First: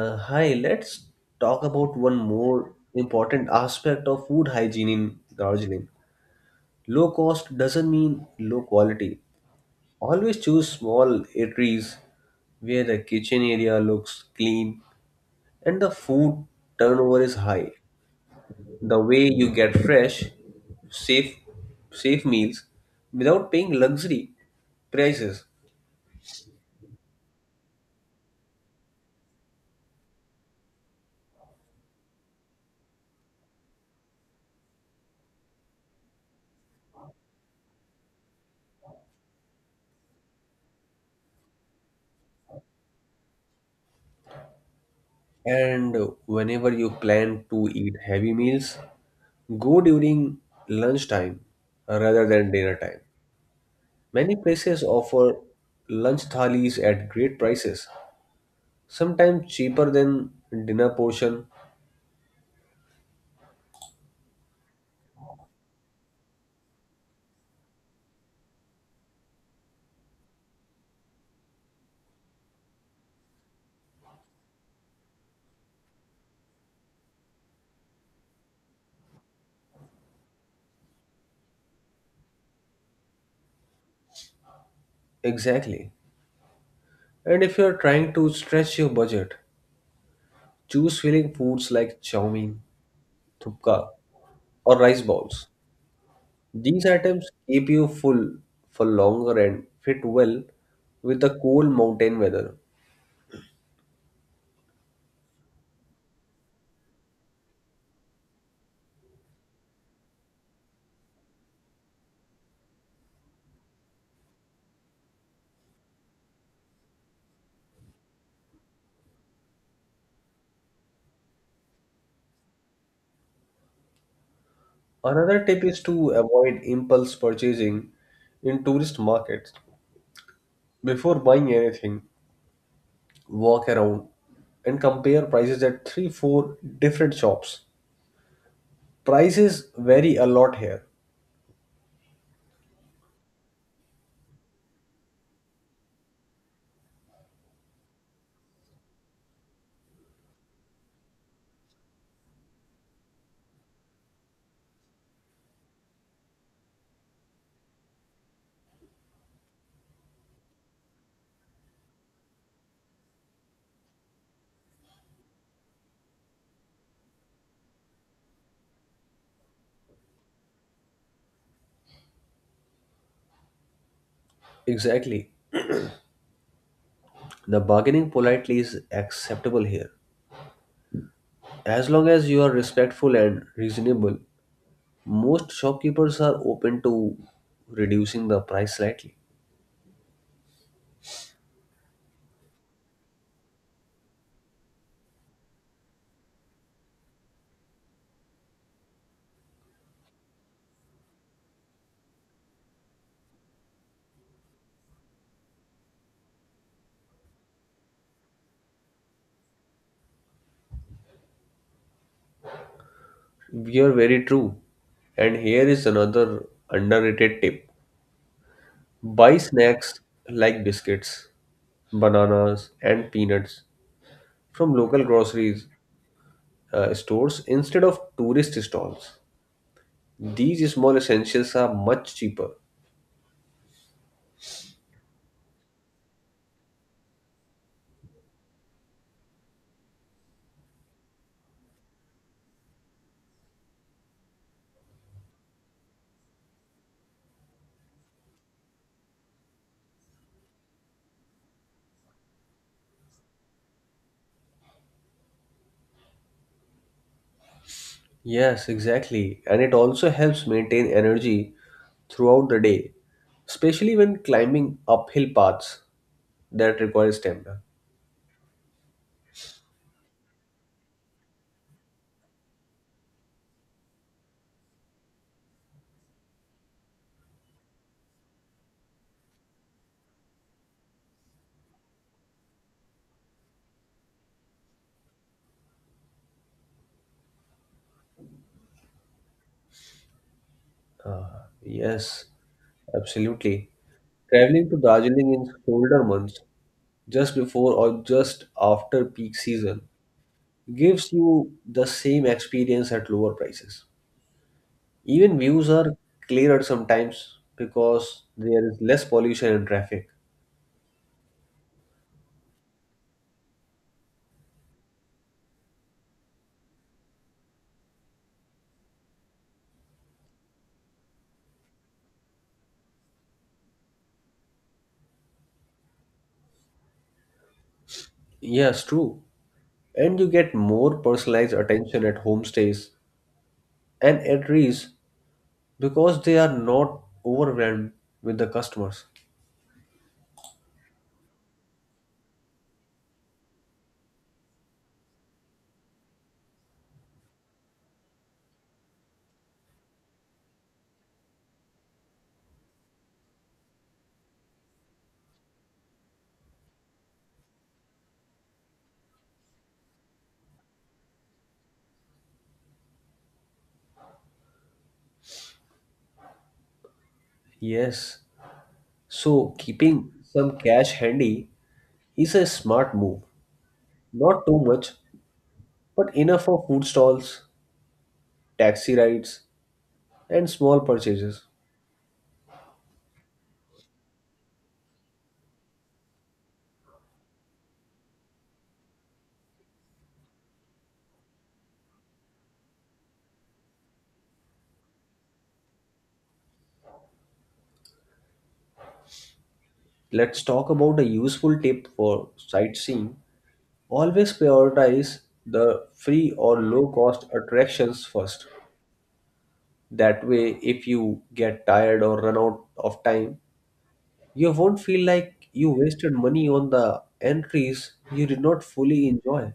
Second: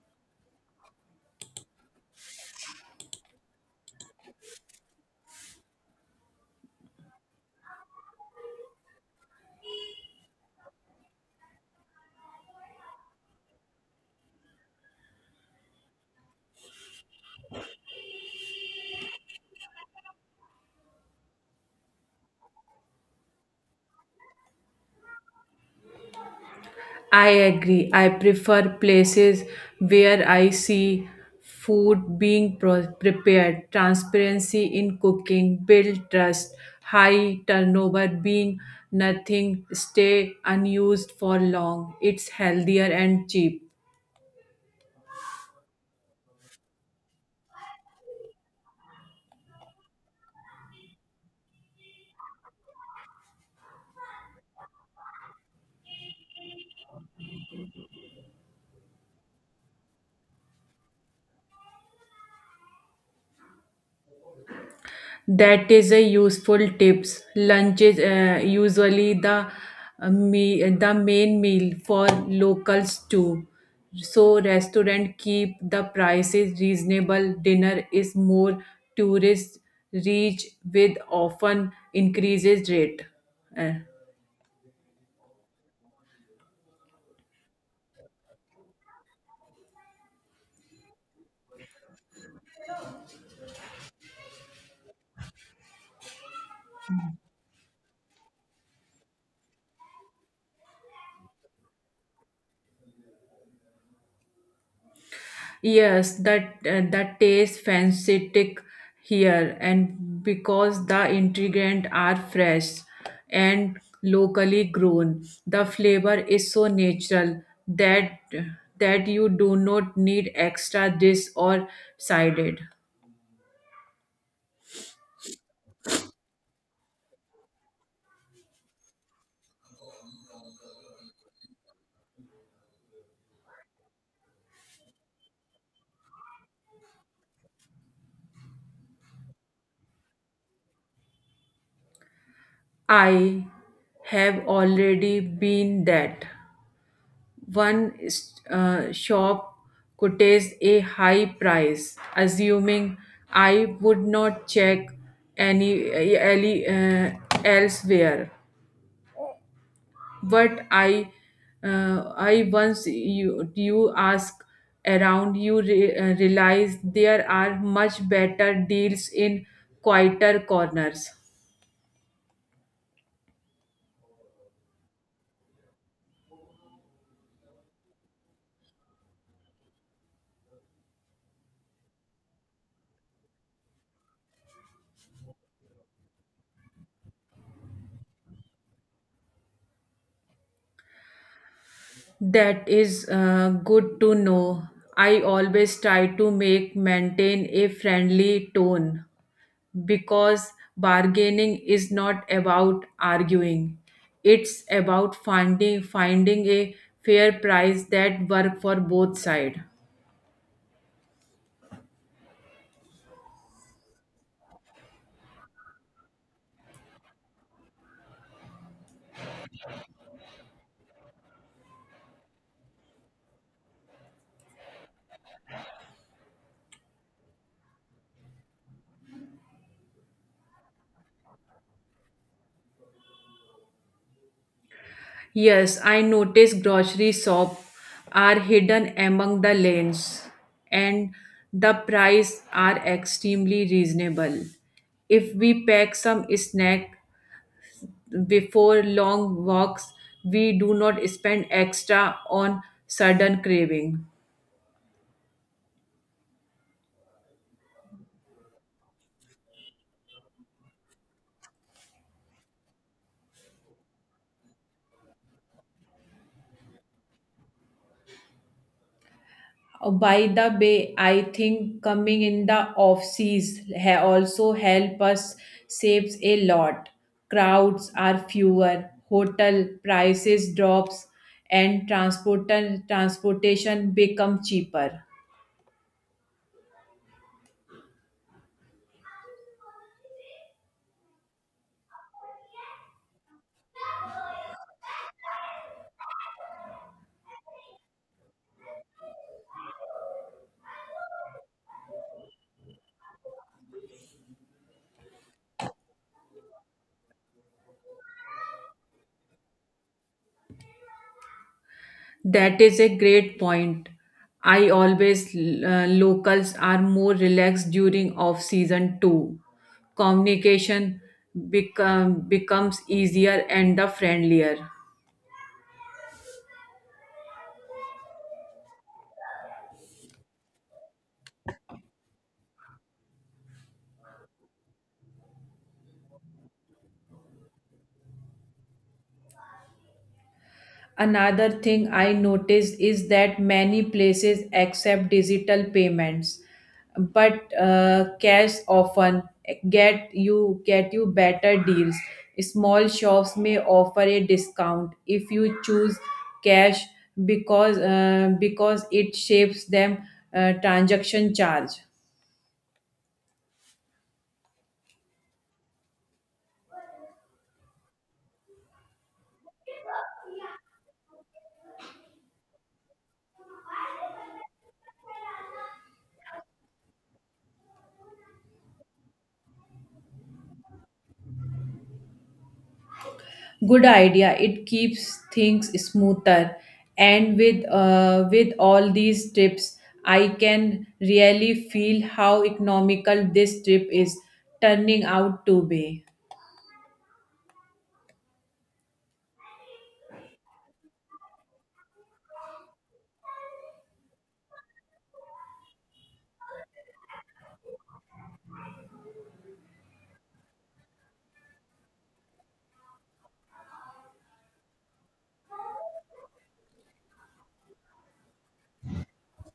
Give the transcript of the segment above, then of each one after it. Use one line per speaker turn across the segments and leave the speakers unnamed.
Let's talk about one more important aspect of food hygiene in Darjeeling. Low cost doesn't mean low quality. Always choose small eateries where the kitchen area looks clean and the food turnover is high. The way you get fresh, safe, safe meals without paying luxury prices.
I agree. I prefer places where I see food being prepared, transparency in cooking, build trust, high turnover being nothing stay unused for long. It's healthier and cheap.
And whenever you plan to eat heavy meals, go during lunchtime rather than dinner time. Many places offer lunch thalis at great prices, sometimes cheaper than dinner portion.
That is a useful tips. Lunch is usually the the main meal for locals too. So restaurant keep the prices reasonable. Dinner is more tourist reach with often increases rate. Uh,
Exactly. And if you're trying to stretch your budget, choose filling foods like chow mein, thupka, or rice balls. These items keep you full for longer and fit well with the cold mountain weather.
Yes, that tastes fantastic here, and because the ingredients are fresh and locally grown, the flavor is so natural that that you do not need extra this or sided.
Another tip is to avoid impulse purchasing in tourist markets. Before buying anything, walk around and compare prices at 3 4 different shops. Prices vary a lot here.
I have already been that. One shop could taste a high price, assuming I would not check any elsewhere. But I once you ask around, you realize there are much better deals in quieter corners.
Exactly. The bargaining politely is acceptable here. As long as you are respectful and reasonable, most shopkeepers are open to reducing the price slightly.
That is good to know. I always try to make maintain a friendly tone because bargaining is not about arguing, it's about finding a fair price that work for both sides.
You're very true. And here is another underrated tip. Buy snacks like biscuits, bananas, and peanuts from local groceries stores instead of tourist stalls. These small essentials are much cheaper.
Yes, I noticed grocery shop are hidden among the lanes and the price are extremely reasonable. If we pack some snack before long walks, we do not spend extra on sudden craving.
Yes, exactly. And it also helps maintain energy throughout the day, especially when climbing uphill paths that require stamina.
By the way, I think coming in the off also help us saves a lot. Crowds are fewer, hotel prices drops, and transportation become cheaper.
Yes, absolutely. Traveling to Darjeeling in colder months, just before or just after peak season, gives you the same experience at lower prices. Even views are clearer sometimes because there is less pollution and traffic.
That is a great point. I always locals are more relaxed during off season too. Communication becomes easier and the friendlier.
Yes, true. And you get more personalized attention at homestays and at Rees because they are not overwhelmed with the customers.
Another thing I noticed is that many places accept digital payments, but cash often get you better deals. Small shops may offer a discount if you choose cash, because it shapes them transaction charge.
Yes. So keeping some cash handy is a smart move. Not too much, but enough for food stalls, taxi rides, and small purchases.
Good idea, it keeps things smoother, and with all these tips, I can really feel how economical this trip is turning out to be.
Let's talk about a useful tip for sightseeing. Always prioritize the free or low cost attractions first. That way, if you get tired or run out of time, you won't feel like you wasted money on the entries you did not fully enjoy.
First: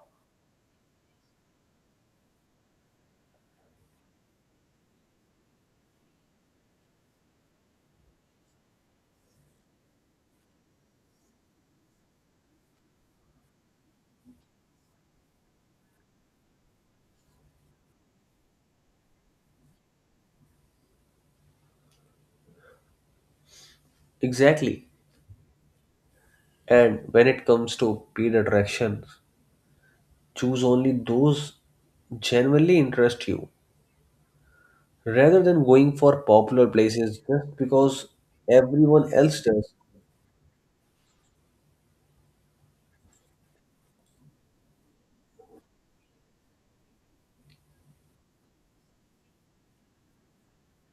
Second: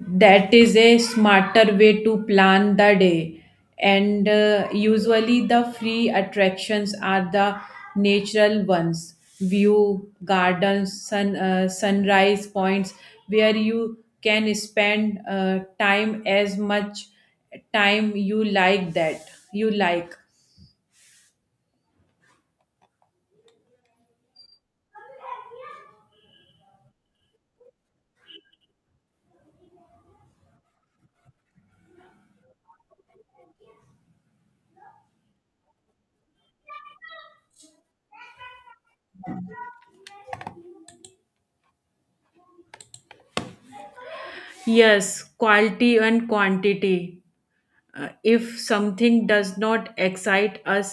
That is a smarter way to plan the day, and usually the free attractions are the natural ones, view gardens, sunrise points, where you can spend time as much time you like you like
Exactly. And when it comes to paid attractions, choose only those genuinely interest you rather than going for popular places just because everyone else does.
yes, quality and quantity. If something does not excite us,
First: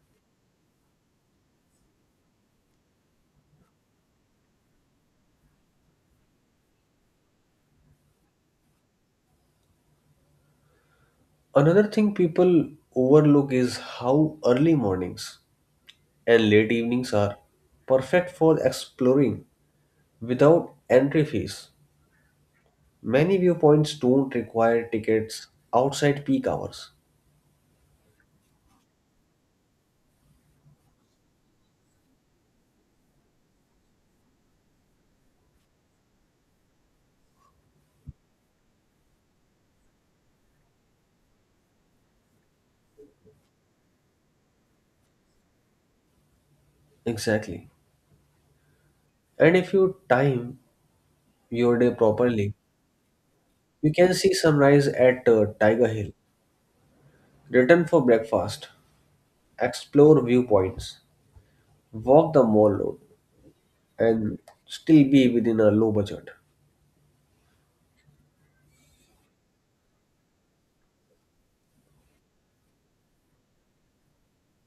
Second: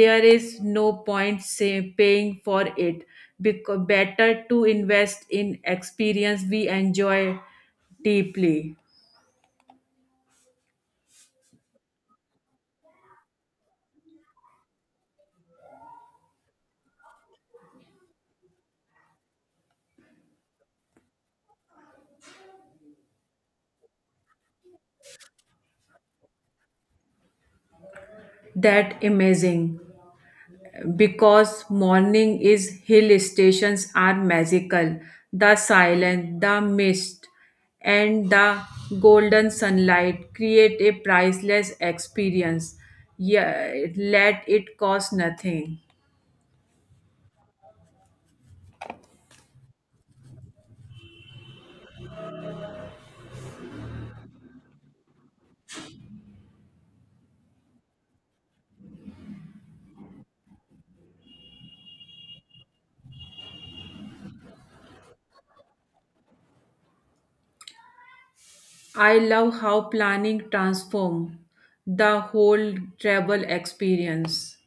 there is no point say, paying for it. Because better to invest in experience we enjoy deeply.
Another thing people overlook is how early mornings and late evenings are perfect for exploring without entry fees. Many viewpoints don't require tickets outside peak hours.
That amazing, because morning is hill stations are magical. The silence, the mist, and the golden sunlight create a priceless experience. Yeah, let it cost nothing.
Exactly. And if you time your day properly, you can see sunrise at Tiger Hill, return for breakfast, explore viewpoints, walk the mall road, and still be within a low budget.
I love how planning transforms the whole travel experience.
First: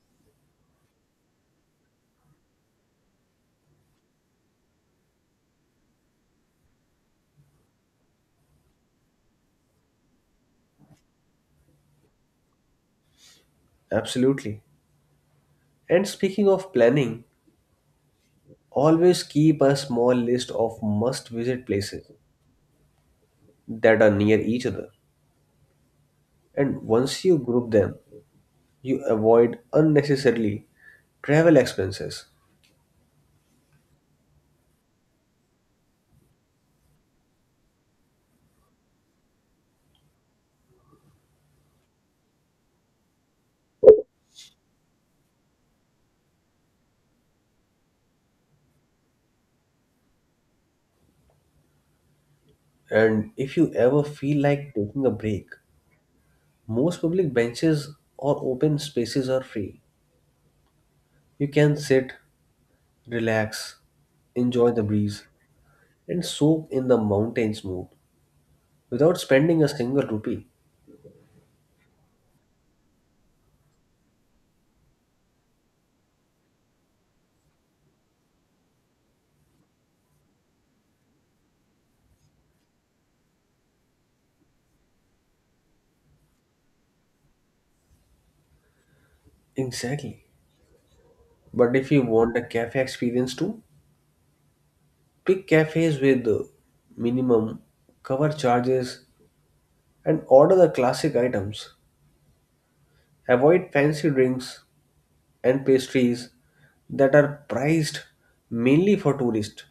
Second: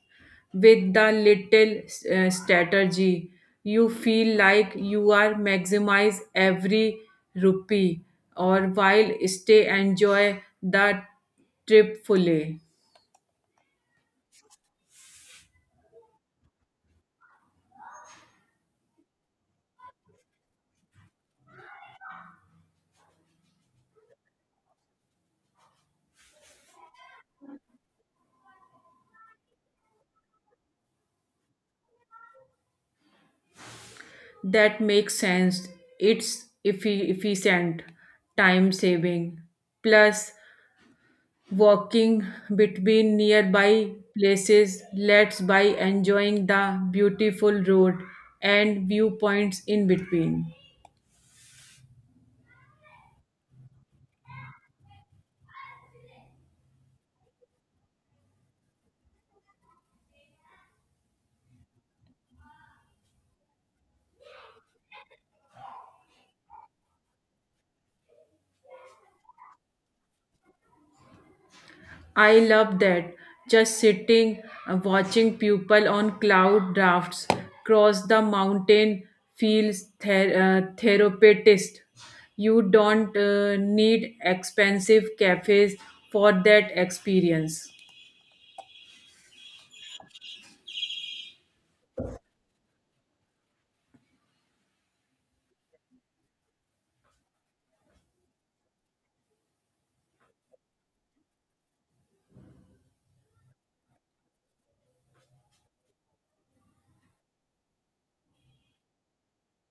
With the little strategy, you feel like you are maximize every rupee or while stay enjoy the trip fully.
Absolutely. And speaking of planning, always keep a small list of must visit places that are near each other. And once you group them, you avoid unnecessarily travel expenses.
That makes sense. It's efficient, time saving, plus walking between nearby places let's by enjoying the beautiful road and viewpoints in between.
And if you ever feel like taking a break, most public benches or open spaces are free. You can sit, relax, enjoy the breeze, and soak in the mountain's mood without spending a single rupee.
I love that. Just sitting, watching people on cloud drafts cross the mountain feels therapeutic. You don't need expensive cafes for that experience.
Exactly. But if you want a cafe experience too, pick cafes with minimum cover charges and order the classic items. Avoid fancy drinks and pastries that are priced mainly for tourists.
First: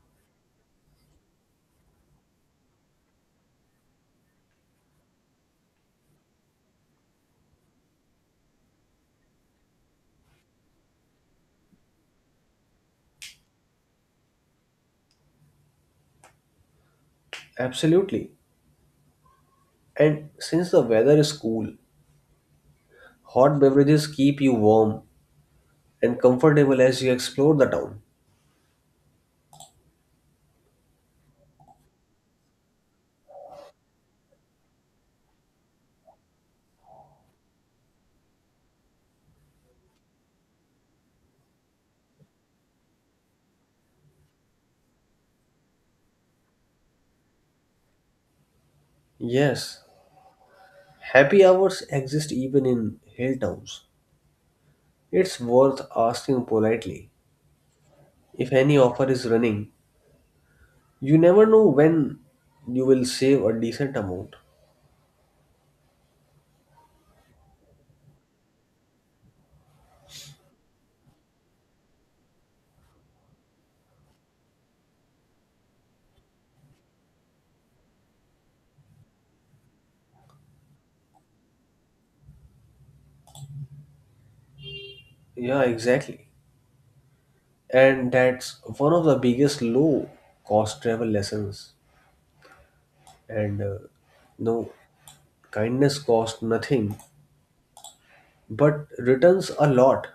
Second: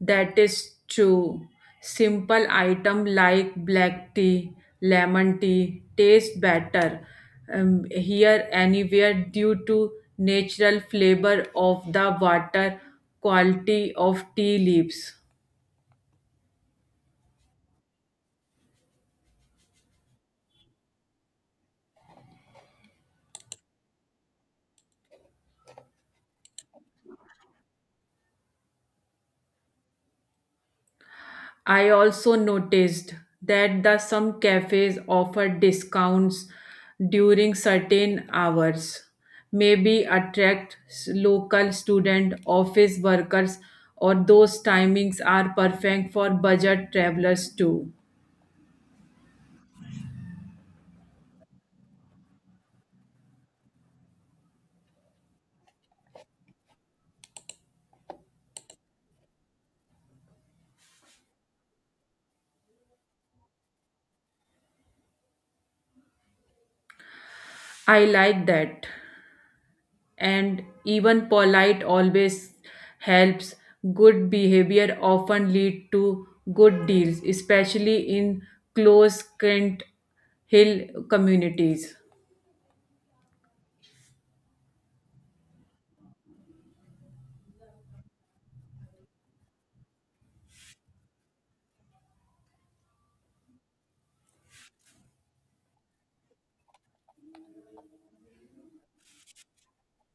That is true. Simple item like black tea, lemon tea taste better here anywhere due to natural flavor of the water, quality of tea leaves.
Absolutely. And since the weather is cool, hot beverages keep you warm and comfortable as you explore the town.
I also noticed that the some cafes offer discounts during certain hours, maybe attract local student, office workers, or those timings are perfect for budget travelers too.
Yes, happy hours exist even in hill towns. It's worth asking politely if any offer is running. You never know when you will save a decent amount.
I like that. And even polite always helps. Good behavior often lead to good deals, especially in close-knit hill communities.
Yeah, exactly. And that's one of the biggest low cost travel lessons. And no, Kindness costs nothing but returns a lot,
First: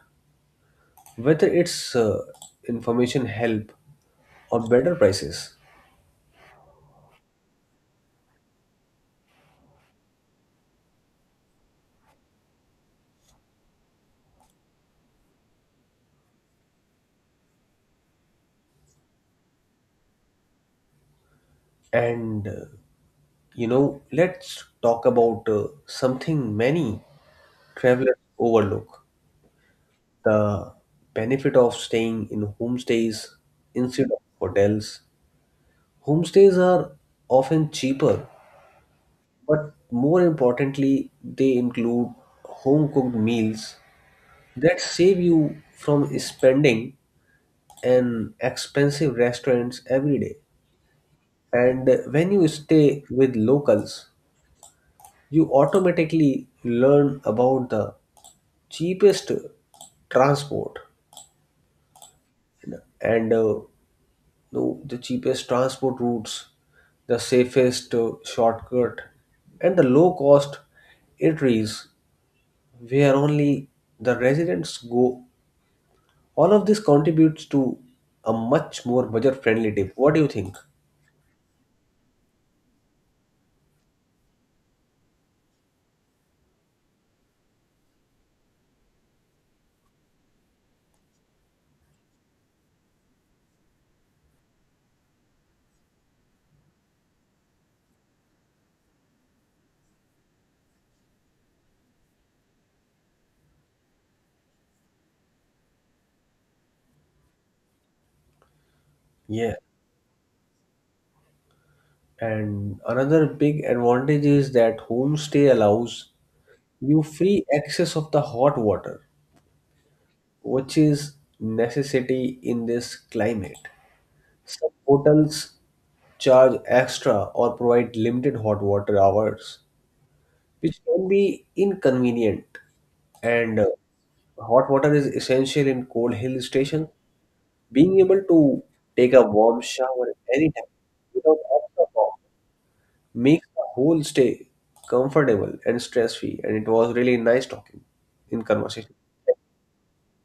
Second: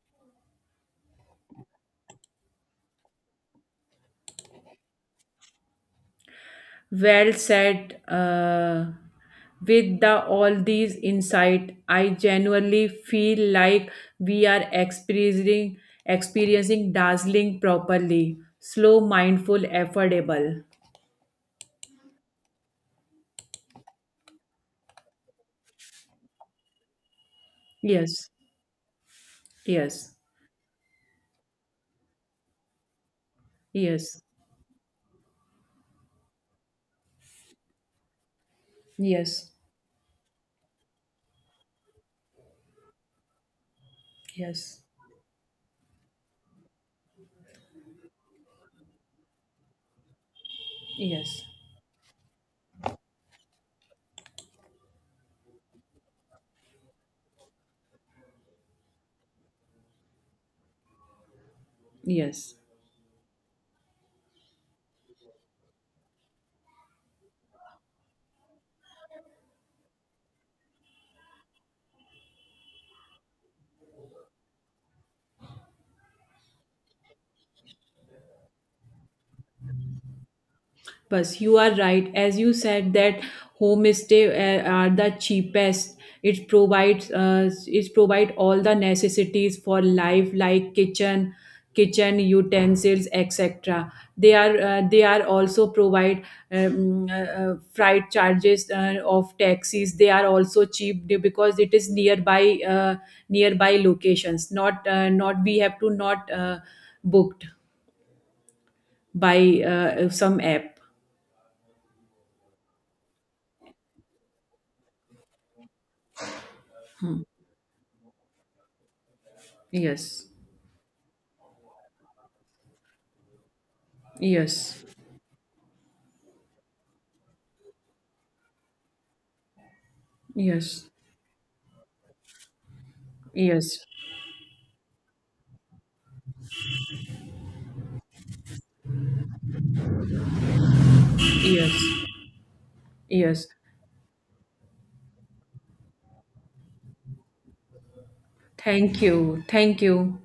whether it's information help or better prices.
Well said. With the all these insight, I genuinely feel like we are experiencing dazzling properly, slow, mindful, affordable.
And uh, let's talk about something many travelers
Yes,
overlook,
yes,
the benefit of staying in homestays instead of
yes,
hotels. Homestays are often cheaper,
yes,
but more importantly, they include home cooked meals that
yes,
save you from spending in expensive restaurants every day.
yes,
And when you stay with locals, you automatically learn about the cheapest transport
yes.
and No, the cheapest transport routes, the safest shortcut, and the low cost eateries where only the residents go. All of this contributes to a much more budget friendly trip. What do you think?
But you are right, as you said that homestay are the cheapest. It provide all the necessities for life like kitchen utensils, etc. They are also provide um, uh, freight charges of taxis. They are also cheap, because it is nearby locations. Not we have to not booked
Yeah.
by some app.
And another big advantage is that homestay allows you free access of the hot water,
Yes.
which is necessity in this climate. Some
Yes,
hotels charge extra or provide limited hot water hours, which
yes,
can be inconvenient. And
yes,
Hot water is essential in cold hill stations. Being able to take a warm shower at any time without
yes,
extra cost makes
yes.
the whole stay comfortable and stress free. And it was really nice talking in conversation.
Thank you. Thank you.